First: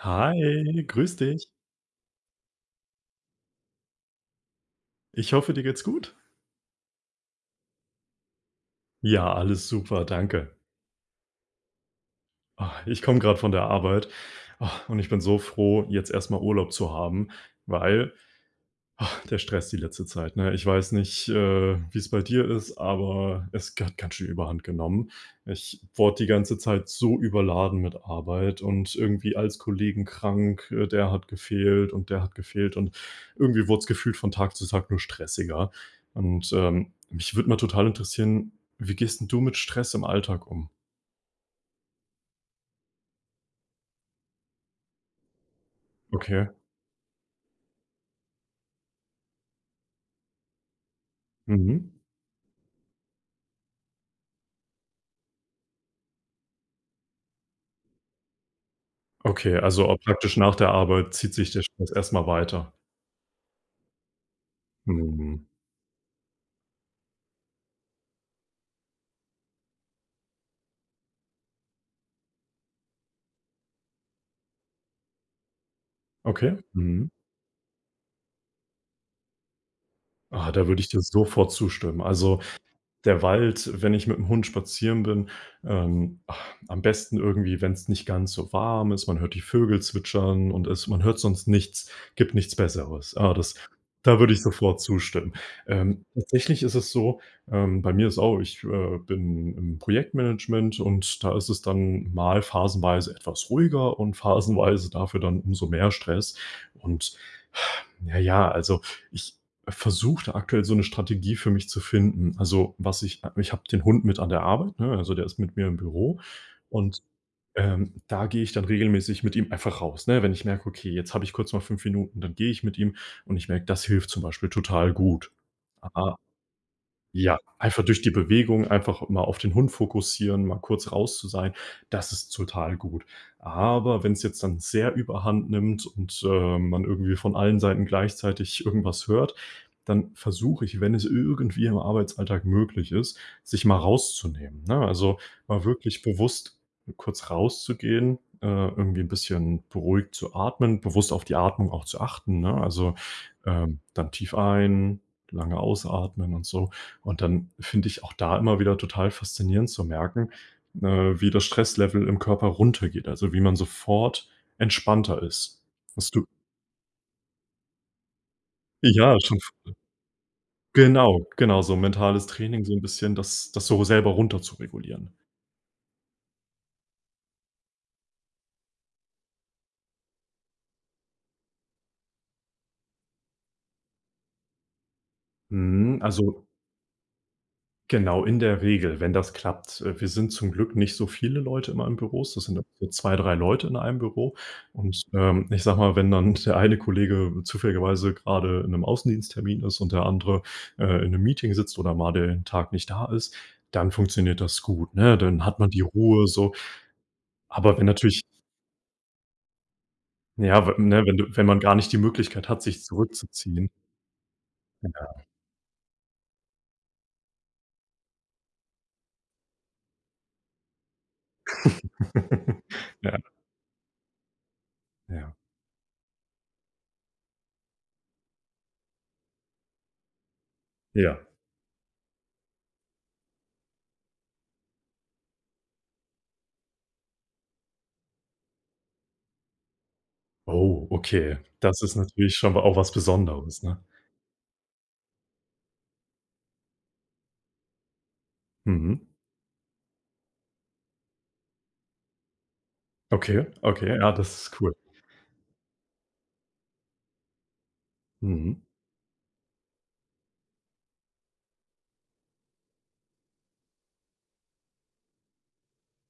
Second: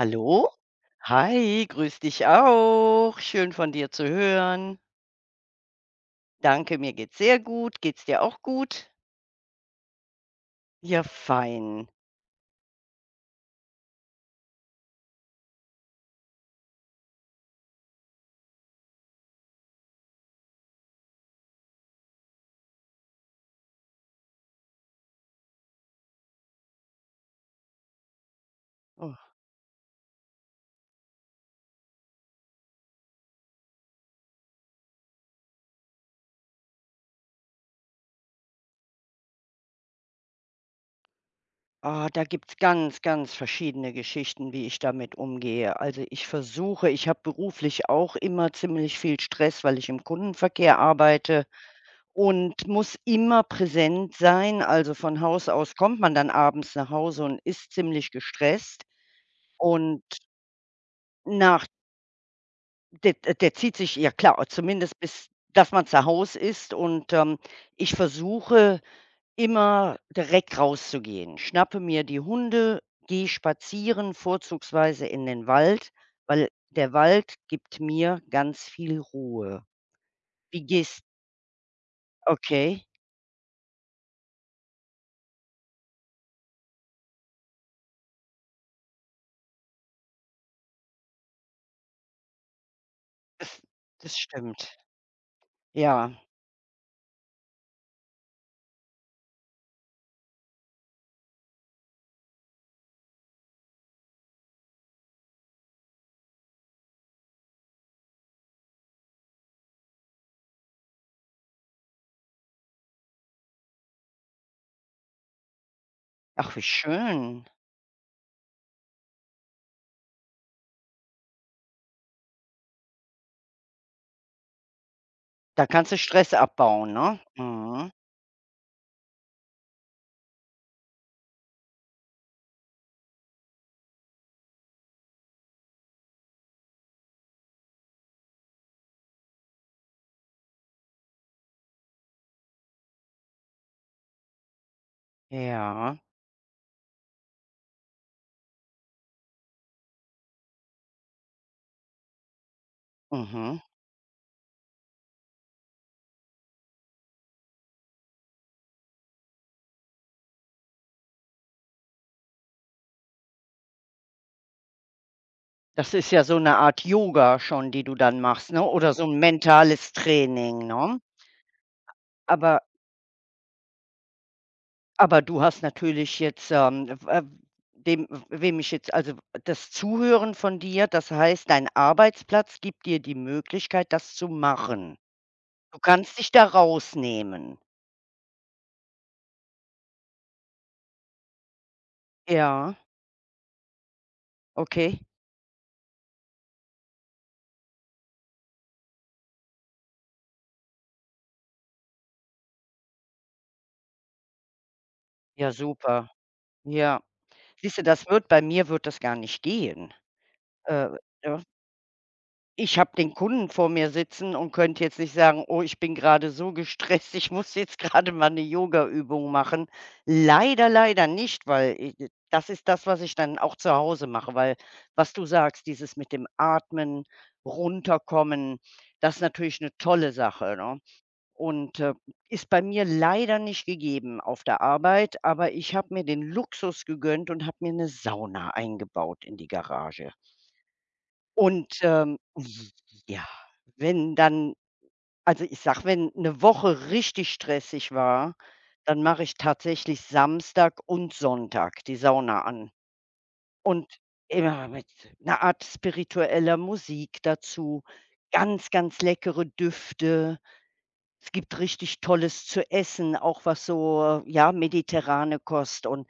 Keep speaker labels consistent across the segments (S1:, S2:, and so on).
S1: Hi, grüß dich.
S2: Hi, grüß dich auch. Schön von dir zu hören.
S1: Ich hoffe, dir geht's gut.
S2: Danke, mir geht's sehr gut. Geht's dir auch gut?
S1: Ja, alles super, danke.
S2: Ja, fein.
S1: Ich komme gerade von der Arbeit, und ich bin so froh, jetzt erstmal Urlaub zu haben, weil ach, der Stress die letzte Zeit, ne? Ich weiß nicht, wie es bei dir ist, aber es hat ganz schön Überhand genommen. Ich wurde die ganze Zeit so überladen mit Arbeit und
S2: Oh,
S1: irgendwie als Kollegen krank, der hat gefehlt und der hat gefehlt und irgendwie wurde es gefühlt von Tag zu Tag nur stressiger. Und, mich würde mal total interessieren, wie gehst 'n du mit Stress im Alltag um?
S2: da gibt's ganz, ganz verschiedene Geschichten, wie ich damit umgehe. Also
S1: Okay.
S2: ich habe beruflich auch immer ziemlich viel Stress, weil ich im Kundenverkehr arbeite
S1: Mhm.
S2: und muss immer präsent sein. Also von Haus aus kommt man dann abends nach Hause und ist ziemlich gestresst.
S1: Okay, also auch
S2: Und
S1: praktisch nach der Arbeit zieht sich der
S2: nach
S1: Stress erstmal weiter.
S2: Der zieht sich ja klar, zumindest bis
S1: Mhm.
S2: dass man zu hause ist und, ich versuche immer direkt rauszugehen. Schnappe mir die Hunde, gehe spazieren, vorzugsweise in den Wald, weil
S1: Okay.
S2: der
S1: Mhm.
S2: Wald gibt mir ganz viel Ruhe.
S1: Da
S2: Wie
S1: würde ich dir
S2: gehst
S1: sofort zustimmen. Also,
S2: okay,
S1: der Wald, wenn ich mit dem Hund spazieren bin, ähm, ah, am besten irgendwie, wenn es nicht ganz so warm ist, man hört die Vögel zwitschern und es man hört sonst nichts, gibt nichts Besseres. Ah, das
S2: das das
S1: da würde ich
S2: stimmt.
S1: sofort zustimmen. Ähm,
S2: Ja.
S1: tatsächlich ist es so, bei mir ist auch ich, bin im Projektmanagement und da ist es dann mal phasenweise etwas ruhiger und phasenweise dafür dann umso mehr Stress und na ja, also ich versuche aktuell so eine Strategie für mich zu finden. Also, was ich ich habe den Hund mit an der Arbeit, ne? Also, der ist mit mir im Büro
S2: Ach, wie
S1: und,
S2: schön.
S1: da gehe ich dann regelmäßig mit ihm einfach raus, ne? Wenn ich merke: „Okay, jetzt habe ich kurz mal 5 Minuten“, dann gehe ich mit ihm und ich merke, das hilft zum Beispiel total gut.
S2: Da kannst du
S1: Ah,
S2: Stress abbauen, ne?
S1: ja, einfach
S2: Mhm.
S1: durch die Bewegung, einfach mal auf den Hund fokussieren, mal kurz raus zu sein, das ist total gut. Aber wenn es jetzt dann sehr Überhand nimmt und, man irgendwie von allen Seiten gleichzeitig irgendwas hört, dann versuche ich, wenn es irgendwie im Arbeitsalltag möglich ist, sich mal rauszunehmen, ne? Also, mal
S2: Ja.
S1: wirklich bewusst kurz rauszugehen, irgendwie ein bisschen beruhigt zu atmen, bewusst auf die Atmung auch zu achten, ne? Also,
S2: Mhm.
S1: dann tief ein, lange ausatmen und so. Und dann finde ich auch da immer wieder total faszinierend zu merken, äh, wie das Stresslevel im Körper runtergeht, also wie man sofort entspannter ist.
S2: Das ist
S1: Hast
S2: ja
S1: du
S2: so eine Art Yoga schon, die du dann machst, ne, oder so
S1: ja,
S2: 'n
S1: schon f
S2: mentales Training, ne?
S1: genau, genau, so mentales
S2: Aber
S1: Training, so ein bisschen das so selber runter zu regulieren.
S2: aber du hast natürlich jetzt, w dem wem ich jetzt also, das Zuhören von dir, das heißt, dein Arbeitsplatz gibt dir die Möglichkeit, das zu machen. Du
S1: Mhm,
S2: kannst dich da
S1: also
S2: rausnehmen.
S1: genau, in der Regel, wenn das klappt. Wir sind zum Glück nicht so viele Leute immer in Büro. Das sind dann
S2: Ja,
S1: so 2, 3 Leute in einem Büro.
S2: okay.
S1: Und, ich sage mal, wenn dann der eine Kollege zufälligerweise gerade in einem Außendiensttermin ist und der andere, in einem Meeting sitzt oder mal den Tag nicht da ist, dann funktioniert das gut, ne? Dann
S2: Ja,
S1: hat man die
S2: super.
S1: Ruhe so.
S2: Ja.
S1: Aber
S2: Siehst du,
S1: wenn
S2: das
S1: natürlich,
S2: wird bei mir wird das gar nicht gehen.
S1: ja, w
S2: Äh,
S1: ne,
S2: ja.
S1: wenn man gar nicht die Möglichkeit hat,
S2: Ich
S1: sich
S2: habe den Kunden vor
S1: zurückzuziehen.
S2: mir sitzen und könnte jetzt nicht sagen: „Oh, ich bin gerade so gestresst, ich muss jetzt gerade mal 'ne Yogaübung machen.“ Leider, leider nicht, weil i d das ist das, was
S1: Ja.
S2: ich
S1: Ja,
S2: dann auch zu Hause mache, weil was du
S1: ja,
S2: sagst, dieses mit dem Atmen, runterkommen, das ist natürlich 'ne tolle Sache, ne?
S1: ja.
S2: Und, ist bei mir leider nicht gegeben auf der Arbeit, aber ich habe mir den Luxus gegönnt und habe mir 'ne Sauna eingebaut in die Garage.
S1: Oh, okay.
S2: Und,
S1: Das ist natürlich schon auch was
S2: ja,
S1: Besonderes, ne?
S2: wenn dann also, ich sag, wenn eine Woche richtig stressig war,
S1: Mhm.
S2: dann mache ich tatsächlich Samstag und Sonntag die Sauna an
S1: Okay,
S2: und
S1: okay, ja, das ist
S2: immer
S1: cool.
S2: mit einer Art spiritueller Musik dazu,
S1: Mhm.
S2: ganz, ganz leckere Düfte. Es gibt richtig Tolles zu essen, auch was so, ja, mediterrane Kost und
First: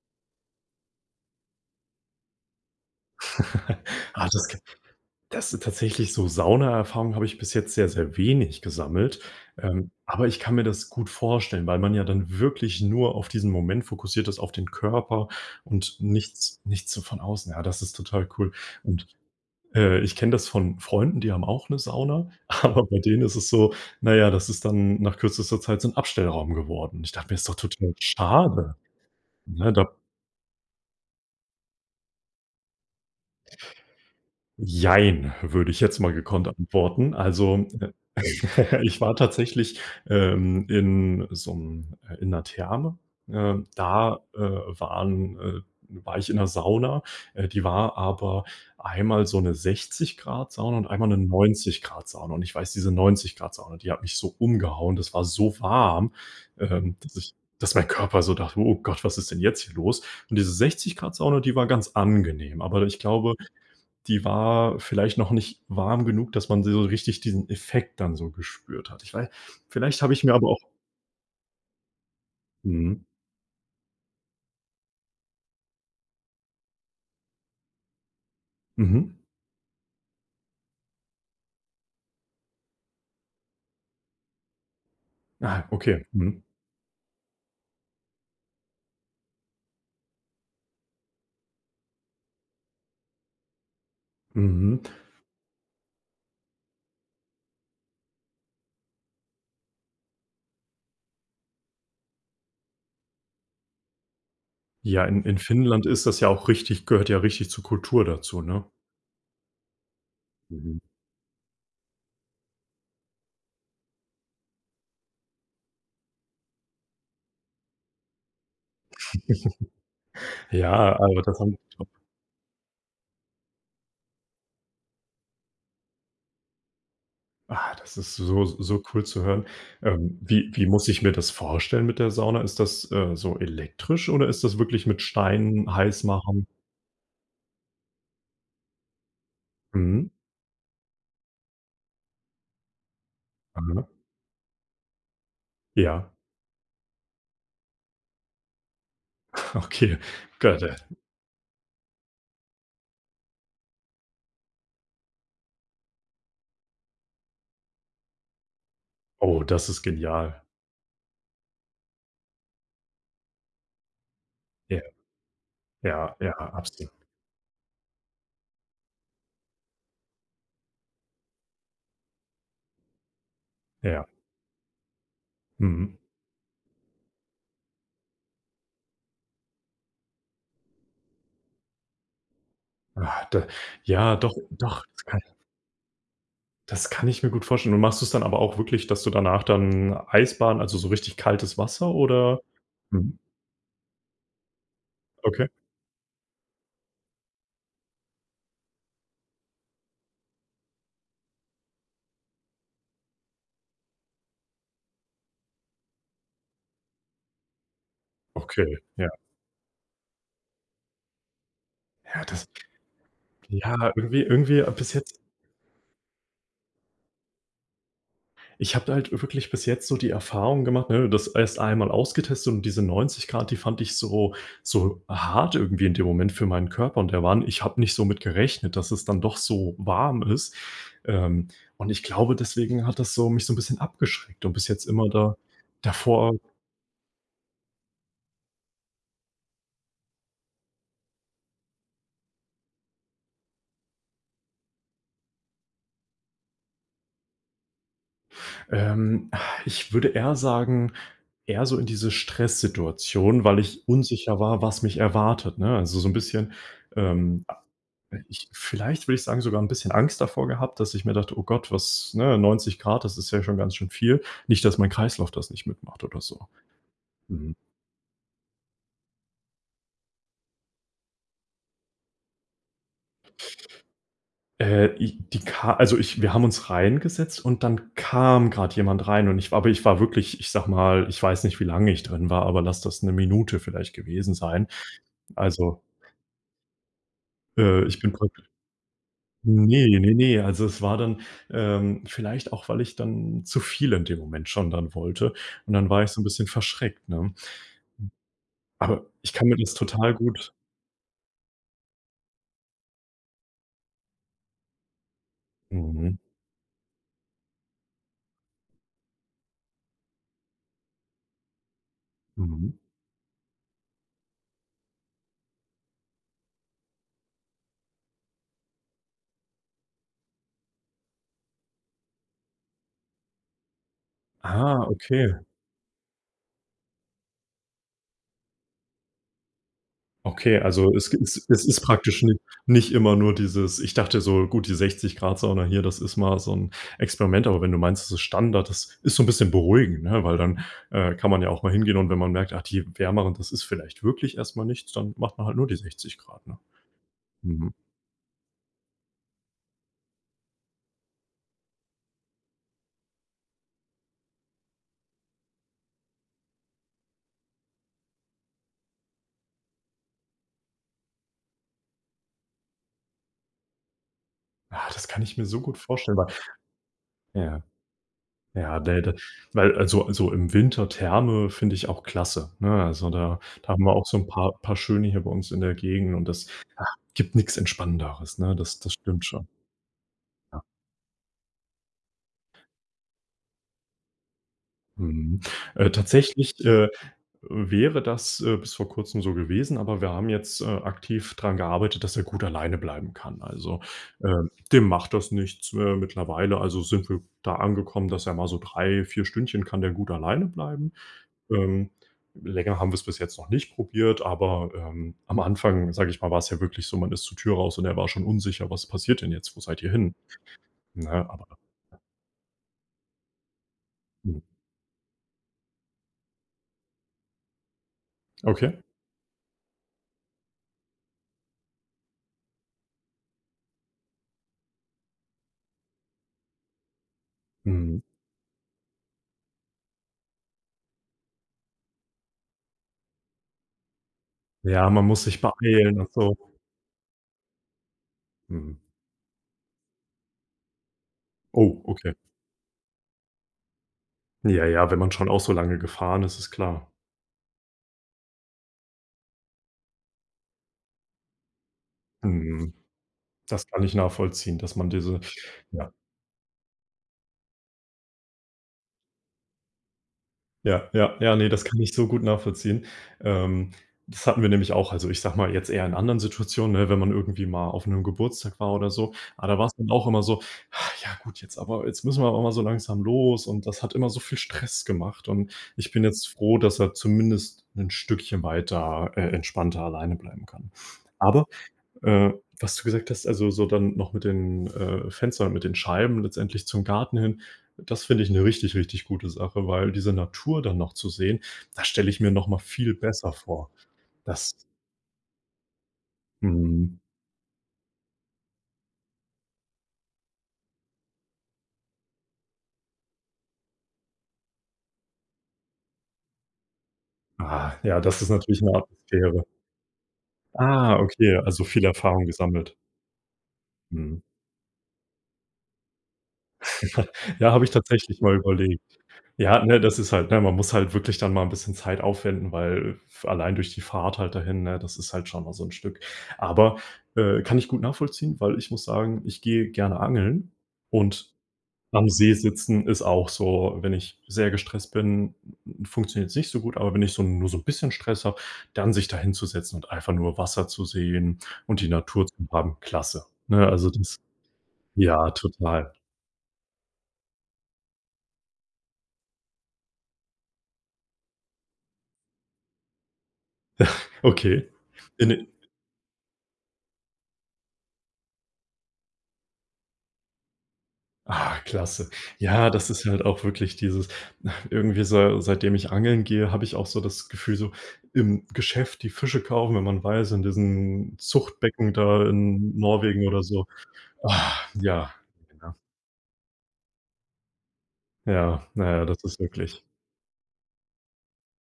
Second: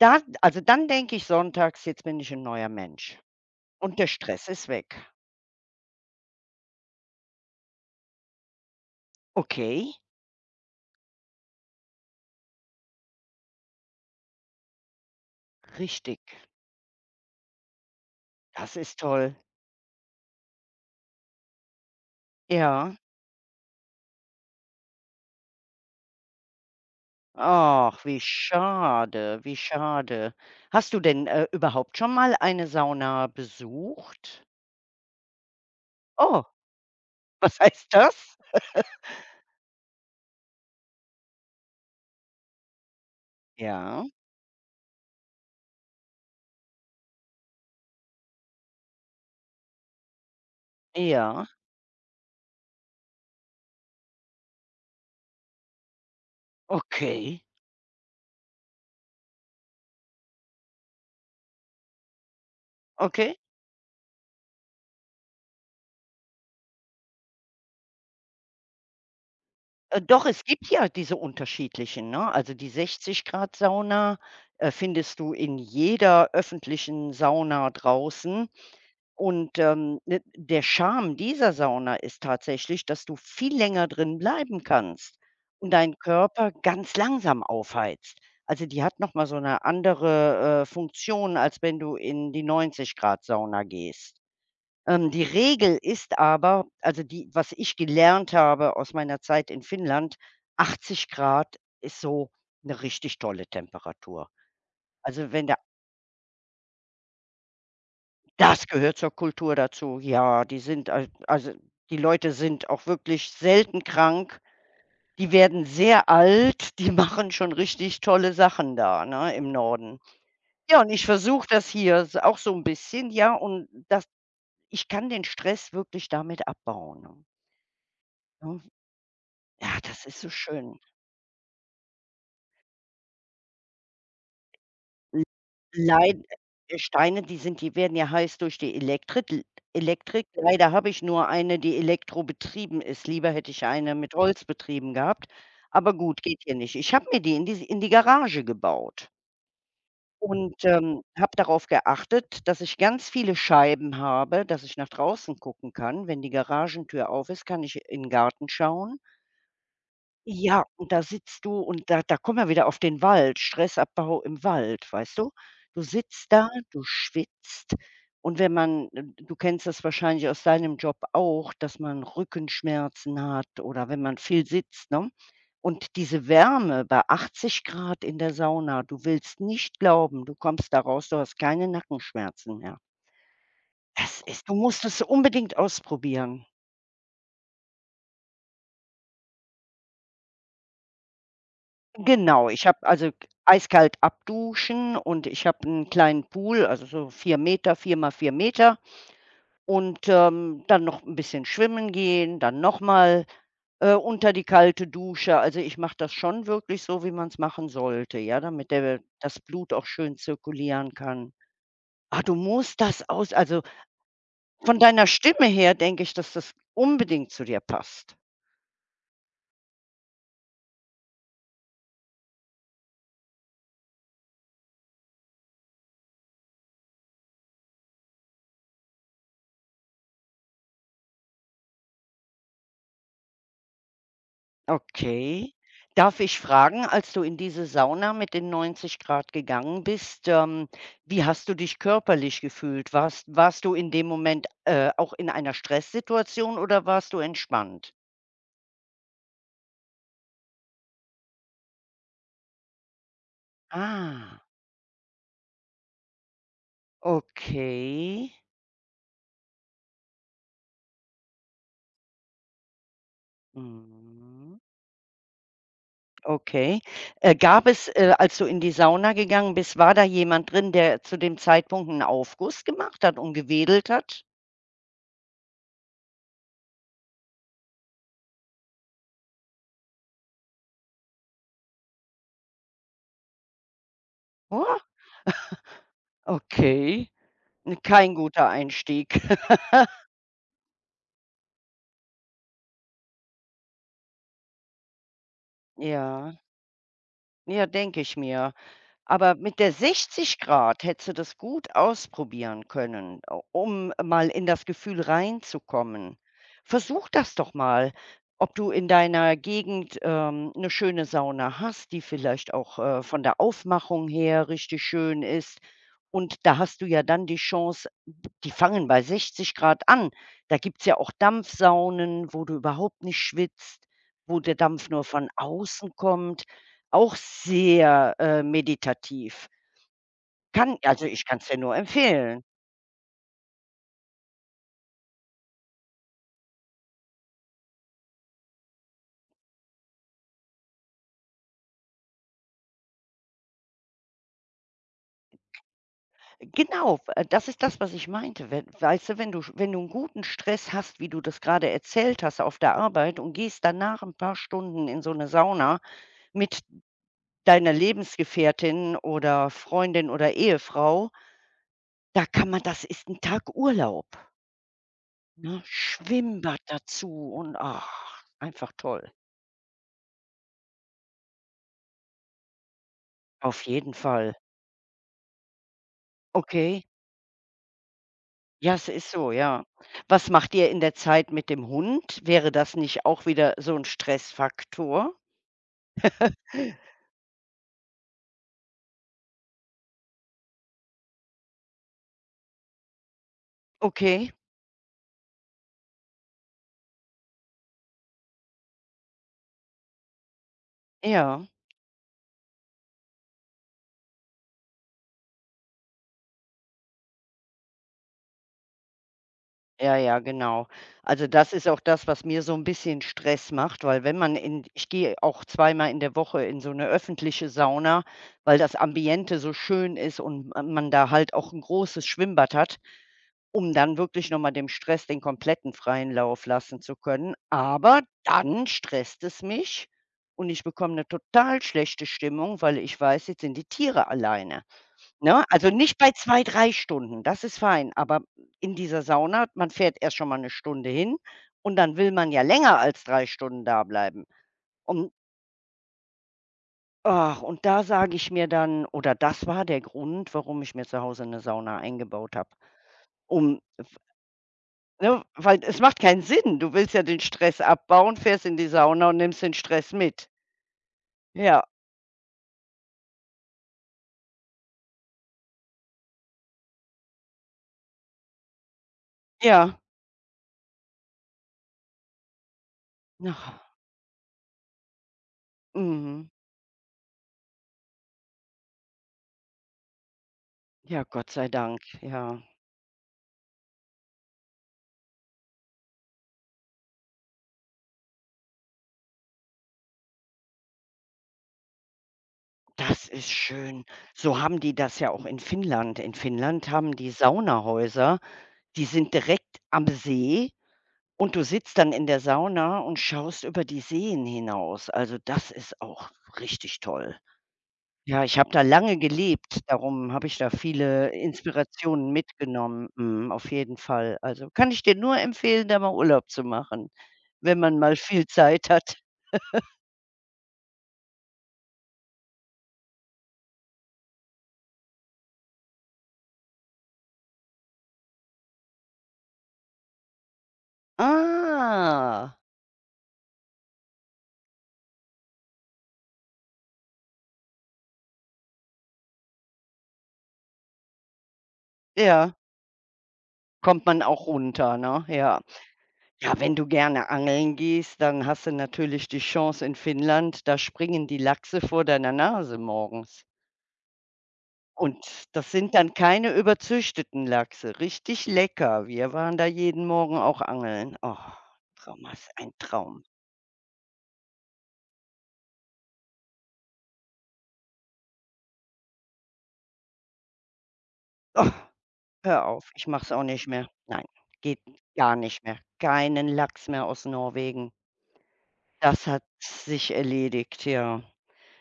S2: da also, dann denke ich sonntags: „Jetzt bin ich ein neuer Mensch und der
S1: Ah,
S2: Stress
S1: das
S2: ist weg.“
S1: das ist tatsächlich so. Saunaerfahrung habe ich bis jetzt sehr, sehr wenig gesammelt. Ähm,
S2: Okay,
S1: aber ich kann mir das gut vorstellen, weil man ja dann wirklich nur auf diesen Moment fokussiert ist, auf den Körper und
S2: richtig.
S1: nichts so von außen. Ja, das ist total cool.
S2: Das ist
S1: Und,
S2: toll.
S1: ich kenne das von Freunden, die haben auch eine Sauna, aber
S2: Ja.
S1: bei denen ist es so, na ja, das ist dann nach kürzester Zeit so 'n Abstellraum geworden. Ich dachte mir: „Ist doch total
S2: Ach, wie
S1: schade,
S2: schade, wie
S1: ne?“ Da
S2: schade. Hast du denn, überhaupt schon mal eine Sauna besucht?
S1: Jein, würde ich jetzt mal
S2: Oh,
S1: gekonnt antworten.
S2: was
S1: Also,
S2: heißt das?
S1: ich war tatsächlich, in so 'm in 'ner Therme.
S2: Ja,
S1: Da, waren war ich in 'ner Sauna. Die war aber einmal so 'ne 60 Grad Sauna und einmal 'ne
S2: ja,
S1: 90 Grad Sauna. Und ich weiß, diese 90 Grad Sauna, die hat mich so umgehauen. Das war so warm, ähm, dass ich
S2: okay,
S1: dass mein Körper so dachte: „Oh Gott, was ist denn jetzt hier los?“ Und diese 60 Grad Sauna, die war ganz angenehm, aber ich glaube
S2: okay.
S1: die war vielleicht noch nicht warm genug, dass man so richtig diesen Effekt dann so gespürt hat. Ich weiß, vielleicht habe ich
S2: Doch,
S1: mir
S2: es
S1: aber auch.
S2: gibt ja diese unterschiedlichen, ne? Also, die
S1: Mhm,
S2: 60 Grad Sauna, findest du in jeder öffentlichen Sauna draußen.
S1: mhm.
S2: Und, ne, der Charme dieser Sauna ist tatsächlich, dass du viel länger drin bleiben kannst
S1: Ah,
S2: und deinen
S1: okay. Mhm,
S2: Körper ganz langsam aufheizt. Also, die hat noch mal so eine andere Funktion, als wenn du in die 90 Grad Sauna gehst.
S1: mhm.
S2: Die Regel ist aber also, die was ich gelernt habe aus meiner Zeit in Finnland, 80 Grad ist so eine richtig tolle Temperatur.
S1: Ja, in
S2: Also,
S1: in
S2: wenn du
S1: Finnland ist das ja auch richtig gehört ja richtig zur Kultur dazu, ne?
S2: Das gehört zur Kultur dazu, ja.
S1: Mhm.
S2: Die Leute sind auch wirklich selten krank. Die werden sehr alt, die machen schon richtig tolle Sachen da, ne, im Norden. Ja, und
S1: Ja,
S2: ich
S1: aber das
S2: versuche
S1: haben.
S2: das hier s auch so 'n bisschen, ja, und das ich kann den Stress wirklich damit abbauen,
S1: Das ist so
S2: ne?
S1: so cool zu hören.
S2: Ja, das
S1: Ähm,
S2: ist so
S1: wie wie
S2: schön.
S1: muss ich mir das vorstellen mit der Sauna? Ist das, so elektrisch oder ist das wirklich mit Steinen heiß
S2: Leid
S1: machen?
S2: Steine, die werden ja heiß durch die Elektrit l
S1: Mhm.
S2: Elektrik. Leider habe ich nur eine, die elektrobetrieben ist. Lieber hätte ich
S1: Aha.
S2: eine mit Holz betrieben gehabt, aber
S1: Ja,
S2: gut, geht hier nicht. Ich habe mir die in die Garage gebaut
S1: okay. Gott.
S2: und, habe darauf geachtet, dass ich ganz viele Scheiben habe, dass ich nach draußen gucken kann. Wenn die Garagentür auf ist, kann ich in 'n Garten schauen.
S1: Oh, das ist genial.
S2: Ja, und da sitzt du und da kommen wir wieder auf den Wald, Stressabbau im
S1: Ja,
S2: Wald, weißt du? Du
S1: ja,
S2: sitzt
S1: ja,
S2: da, du
S1: absolut.
S2: schwitzt und wenn man du kennst das wahrscheinlich aus deinem Job auch, dass man Rückenschmerzen hat oder wenn
S1: Ja,
S2: man viel sitzt, ne? Und
S1: mhm.
S2: diese Wärme bei 80 Grad in der Sauna, du willst nicht glauben, du kommst da raus, du hast keine Nackenschmerzen mehr.
S1: Ah, da ja,
S2: Das
S1: doch,
S2: ist Du
S1: doch,
S2: musst es
S1: das kann
S2: unbedingt ausprobieren.
S1: das kann ich mir gut vorstellen. Und machst du es dann aber auch wirklich, dass du danach dann Eisbahn, also, so richtig kaltes Wasser oder
S2: Genau, ich habe also
S1: mhm,
S2: k eiskalt abduschen und ich
S1: okay.
S2: habe einen kleinen Pool, also so 4 Meter 4 mal 4 Meter und, dann noch ein bisschen schwimmen gehen, dann nochmal unter die kalte Dusche. Also, ich mache das schon wirklich so, wie man es machen sollte, ja, damit
S1: Okay,
S2: der
S1: ja.
S2: das Blut auch schön zirkulieren kann. Ah,
S1: Ja,
S2: du
S1: das,
S2: musst das aus also,
S1: ja, irgendwie
S2: von
S1: bis
S2: deiner
S1: jetzt.
S2: Stimme her denke ich, dass das unbedingt zu dir passt.
S1: Ich habe halt wirklich bis jetzt so die Erfahrung gemacht, ne, das erst einmal ausgetestet und diese 90 Grad, die fand ich so so hart irgendwie in dem Moment für meinen Körper und der war, ich habe nicht so mit gerechnet, dass es dann doch so warm ist. Ähm, und ich glaube, deswegen hat das so mich so ein bisschen abgeschreckt und bis jetzt immer da
S2: Okay. Darf
S1: davor.
S2: ich fragen, als du in diese Sauna mit den 90 Grad gegangen bist, wie hast du dich körperlich gefühlt? Warst du in dem Moment, auch in einer Stresssituation oder warst du entspannt?
S1: Ähm, ich würde eher sagen, eher so in diese Stresssituation, weil ich unsicher
S2: Ah,
S1: war, was mich erwartet, ne? Also, so ein bisschen, ähm
S2: okay.
S1: Ich vielleicht würde ich sagen, sogar ein bisschen Angst davor gehabt, dass ich mir dachte: „Oh Gott, was ne, 90 Grad, das ist ja schon ganz schön viel.“
S2: Mhm.
S1: Nicht, dass mein Kreislauf das nicht mitmacht oder so.
S2: Okay.
S1: Mhm.
S2: Gab es, als du in die Sauna gegangen bist, war da jemand drin, der zu dem Zeitpunkt einen Aufguss gemacht hat und gewedelt hat?
S1: I die ka also, ich wir haben uns reingesetzt und dann kam gerade jemand rein und ich war aber ich war wirklich, ich sag mal ich weiß nicht, wie lange ich drin war, aber lass das 1 Minute vielleicht gewesen sein.
S2: Oh,
S1: Also,
S2: okay.
S1: ich bin
S2: Kein
S1: praktisch
S2: guter Einstieg.
S1: nee, nee. Ne, also, es war dann, vielleicht auch, weil ich dann zu viel in dem Moment schon dann wollte und dann war ich so ein
S2: Ja.
S1: bisschen verschreckt, ne?
S2: Ja, denke ich mir.
S1: Aber ich
S2: Aber
S1: kann mir
S2: mit der
S1: das total
S2: 60
S1: gut.
S2: Grad hättest du das gut ausprobieren können, u um mal in das Gefühl reinzukommen.
S1: Mhm,
S2: Versuch das doch mal, ob du in deiner Gegend, 'ne schöne Sauna hast, die vielleicht
S1: mhm.
S2: auch, von der Aufmachung her richtig schön ist. Und da hast du ja dann die Chance. Die fangen bei 60 Grad an. Da gibt's ja auch Dampfsaunen, wo du überhaupt nicht schwitzt, wo der
S1: Ah,
S2: Dampf nur von
S1: okay.
S2: außen kommt. Auch sehr, meditativ.
S1: Okay, also es g
S2: Ich kann's
S1: es
S2: dir
S1: es
S2: nur
S1: ist praktisch ni
S2: empfehlen.
S1: nicht immer nur dieses, ich dachte so, gut, die 60 Grad Sauna hier, das ist mal so 'n Experiment, aber wenn du meinst, das ist Standard, das ist so 'n bisschen beruhigend, ne, weil dann, kann man ja auch mal hingehen und wenn man merkt, ach, die wärmeren, das ist vielleicht wirklich erst mal nichts, dann macht man halt nur die 60 Grad, ne?
S2: Genau, das ist
S1: Mhm.
S2: das, was ich meinte. Wenn Weißt du, wenn du 'n guten Stress hast, wie du das grade erzählt hast auf der Arbeit und gehst danach 'n paar Stunden in so 'ne Sauna mit deiner Lebensgefährtin oder Freundin oder Ehefrau. Da kann man Das ist ein Tag Urlaub,
S1: Das kann ich mir so
S2: ne?
S1: gut vorstellen, weil
S2: Schwimmbad dazu und
S1: ja.
S2: ach, einfach
S1: Ja, ne,
S2: toll.
S1: da weil also so im Winter Therme finde ich auch klasse, ne? Also, da
S2: Auf
S1: da haben wir
S2: jeden
S1: auch so ein
S2: Fall.
S1: paar schöne hier bei uns in der Gegend und das
S2: Okay.
S1: gibt nichts Entspannenderes, ne?
S2: Ja,
S1: Das
S2: es
S1: das
S2: ist
S1: stimmt
S2: so,
S1: schon.
S2: ja. Was macht
S1: Ja.
S2: ihr in der Zeit mit dem Hund? Wäre das nicht auch wieder so 'n Stressfaktor?
S1: Mhm. Tatsächlich, wäre das, bis vor Kurzem so gewesen, aber wir haben jetzt, aktiv dran gearbeitet, dass er gut alleine bleiben kann. Also,
S2: Okay,
S1: äh, dem macht das nichts, mittlerweile. Also, sind wir da angekommen, dass er mal so 3, 4 Stündchen kann der gut alleine bleiben.
S2: ja.
S1: Ähm, länger haben wir es bis jetzt noch nicht probiert, aber, am Anfang, sage ich mal, war es ja wirklich so, man ist zur Tür raus und er war schon unsicher: „Was passiert denn jetzt? Wo seid ihr
S2: Ja,
S1: hin?“
S2: ja, genau.
S1: Ne,
S2: Also,
S1: aber
S2: das ist auch das, was mir so ein bisschen Stress macht, weil wenn man
S1: mhm,
S2: in ich gehe auch zweimal in der Woche in so eine öffentliche Sauna, weil das
S1: okay.
S2: Ambiente so schön ist und ma man da halt auch ein großes Schwimmbad hat, um dann wirklich noch mal dem Stress den kompletten freien Lauf lassen zu können. Aber
S1: Mhm.
S2: dann stresst es mich und ich bekomme eine total schlechte Stimmung, weil ich weiß, jetzt sind die Tiere alleine.
S1: Ja, man muss sich
S2: Ne? Also, nicht
S1: beeilen
S2: bei
S1: und so.
S2: 2 3 Stunden, das ist fein, aber in
S1: Mhm.
S2: dieser Sauna, man fährt erst schon mal eine Stunde hin und
S1: Oh,
S2: dann will
S1: okay.
S2: man ja länger als 3 Stunden da bleiben.
S1: Ja, ja, wenn
S2: Und
S1: man schon auch so lange gefahren ist, ist klar.
S2: ach, und da sage ich mir dann oder das war der Grund, warum ich mir zu Hause eine Sauna eingebaut habe,
S1: Mhm.
S2: um
S1: Das kann ich nachvollziehen, dass man diese
S2: ne, weil es
S1: ja.
S2: macht keinen Sinn. Du willst ja den Stress abbauen, fährst in die Sauna und nimmst den Stress mit.
S1: Ja, ja, ja, nee,
S2: Ja,
S1: das kann ich so gut nachvollziehen. Ähm, das hatten wir nämlich auch. Also, ich sag mal jetzt eher in anderen Situationen, ne, wenn man irgendwie mal auf einem Geburtstag war oder so. Aber da war es
S2: ja.
S1: dann auch immer so: „Ah, ja gut, jetzt aber jetzt müssen wir aber mal so langsam los
S2: Ach,
S1: und das hat immer so viel Stress gemacht und ich bin
S2: Mhm.
S1: jetzt froh, dass er zumindest ein Stückchen weiter, entspannter alleine bleiben kann.“
S2: Ja, Gott
S1: Aber
S2: sei Dank,
S1: äh,
S2: ja.
S1: was du gesagt hast, also so dann noch mit den, Fenstern, mit den Scheiben letztendlich zum Garten hin, das finde ich eine richtig, richtig gute Sache, weil diese Natur dann noch zu sehen, das stelle ich mir noch mal viel
S2: Das ist
S1: besser vor.
S2: schön. So
S1: Das
S2: haben die das ja auch in Finnland. In Finnland haben
S1: mhm.
S2: die Saunahäuser, die sind direkt am See und du sitzt dann in der Sauna und schaust über die Seen hinaus. Also, das ist auch richtig toll.
S1: Ja, das
S2: Ja,
S1: ist
S2: ich habe da
S1: natürlich eine
S2: lange
S1: Atmosphäre.
S2: gelebt, darum habe ich da
S1: Ah,
S2: viele
S1: okay, also viel
S2: Inspirationen
S1: Erfahrung gesammelt.
S2: mitgenommen. Mhm, auf jeden Fall.
S1: Mhm.
S2: Also, kann ich dir nur empfehlen, da mal Urlaub zu machen,
S1: Ja,
S2: wenn
S1: habe ich
S2: man mal
S1: tatsächlich
S2: viel
S1: mal
S2: Zeit
S1: überlegt.
S2: hat.
S1: Ja, ne, das ist halt ne, man muss halt wirklich dann mal 'n bisschen Zeit aufwenden, weil f allein durch die Fahrt halt dahin, ne, das ist halt schon mal so 'n Stück. Aber, kann ich gut nachvollziehen, weil ich muss sagen, ich gehe gerne angeln und am See
S2: Ah,
S1: sitzen ist auch so, wenn ich sehr gestresst bin, funktioniert's nicht so gut, aber wenn ich so nur so 'n bisschen Stress habe, dann sich da hinzusetzen und einfach nur Wasser zu sehen und die Natur
S2: ja,
S1: zu haben, klasse. Ne,
S2: kommt
S1: also
S2: man
S1: das,
S2: auch runter, ne?
S1: ja,
S2: Ja.
S1: total.
S2: Ja, wenn du gerne angeln gehst, dann hast du natürlich die Chance in Finnland, da springen die Lachse vor deiner Nase morgens.
S1: Okay.
S2: Und
S1: In
S2: das sind dann keine überzüchteten Lachse, richtig lecker. Wir waren da jeden Morgen auch angeln. Oh,
S1: klasse.
S2: Trauma ist ein
S1: Ja, das
S2: Traum.
S1: ist halt auch wirklich dieses irgendwie se seitdem ich angeln gehe, habe ich auch so das Gefühl, so im Geschäft die Fische kaufen, wenn man weiß, in diesen
S2: Oh,
S1: Zuchtbecken da
S2: hör auf,
S1: in
S2: ich mach's auch
S1: Norwegen oder
S2: nicht
S1: so.
S2: mehr. Nein,
S1: Ah,
S2: geht
S1: ja.
S2: gar nicht mehr. Keinen Lachs mehr aus Norwegen.
S1: Ja, naja,
S2: Das hat
S1: das ist wirklich,
S2: sich erledigt, ja.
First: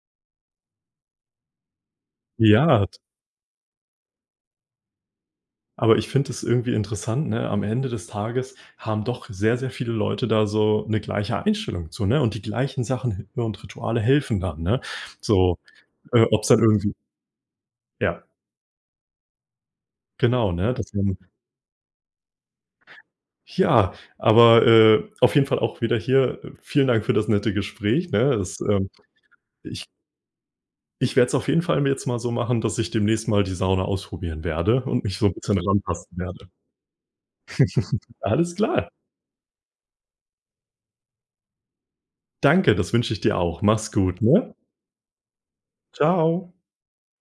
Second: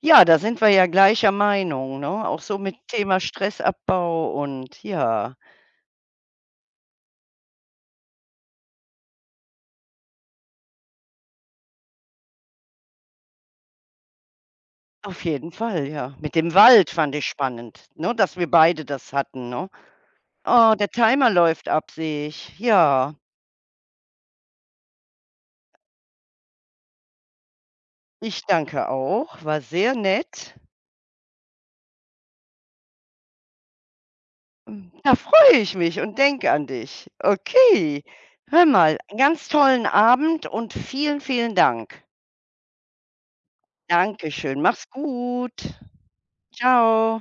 S2: Ja, da sind wir ja gleicher Meinung, ne? Auch so mit
S1: ja,
S2: Thema Stressabbau und ja,
S1: aber ich finde es irgendwie interessant, ne? Am Ende des Tages haben doch sehr, sehr viele Leute da so eine gleiche Einstellung zu, ne? Und die gleichen Sachen und Rituale helfen dann, ne?
S2: auf jeden
S1: So,
S2: Fall, ja. Mit
S1: ob es
S2: dem
S1: dann
S2: Wald
S1: irgendwie,
S2: fand ich spannend, ne,
S1: ja,
S2: dass wir beide das hatten, ne?
S1: genau, ne?
S2: Oh, der
S1: Dass
S2: Timer läuft ab, sehe ich. Ja,
S1: ja, aber, auf jeden Fall auch wieder hier, vielen Dank für das nette Gespräch, ne?
S2: ich
S1: Das,
S2: danke auch, war
S1: ich
S2: sehr nett.
S1: ich werde es auf jeden Fall mir jetzt mal so machen, dass ich demnächst mal die Sauna ausprobieren werde
S2: Hm,
S1: und
S2: da
S1: mich so ein
S2: freue
S1: bisschen
S2: ich mich
S1: ranpassen
S2: und
S1: werde.
S2: denke an dich. Okay.
S1: Alles
S2: Hör
S1: klar.
S2: mal, einen ganz tollen Abend und vielen, vielen Dank.
S1: Danke, das wünsche ich dir auch. Mach's gut, ne?
S2: Dankeschön. Mach's gut.
S1: Tschau.
S2: Ciao.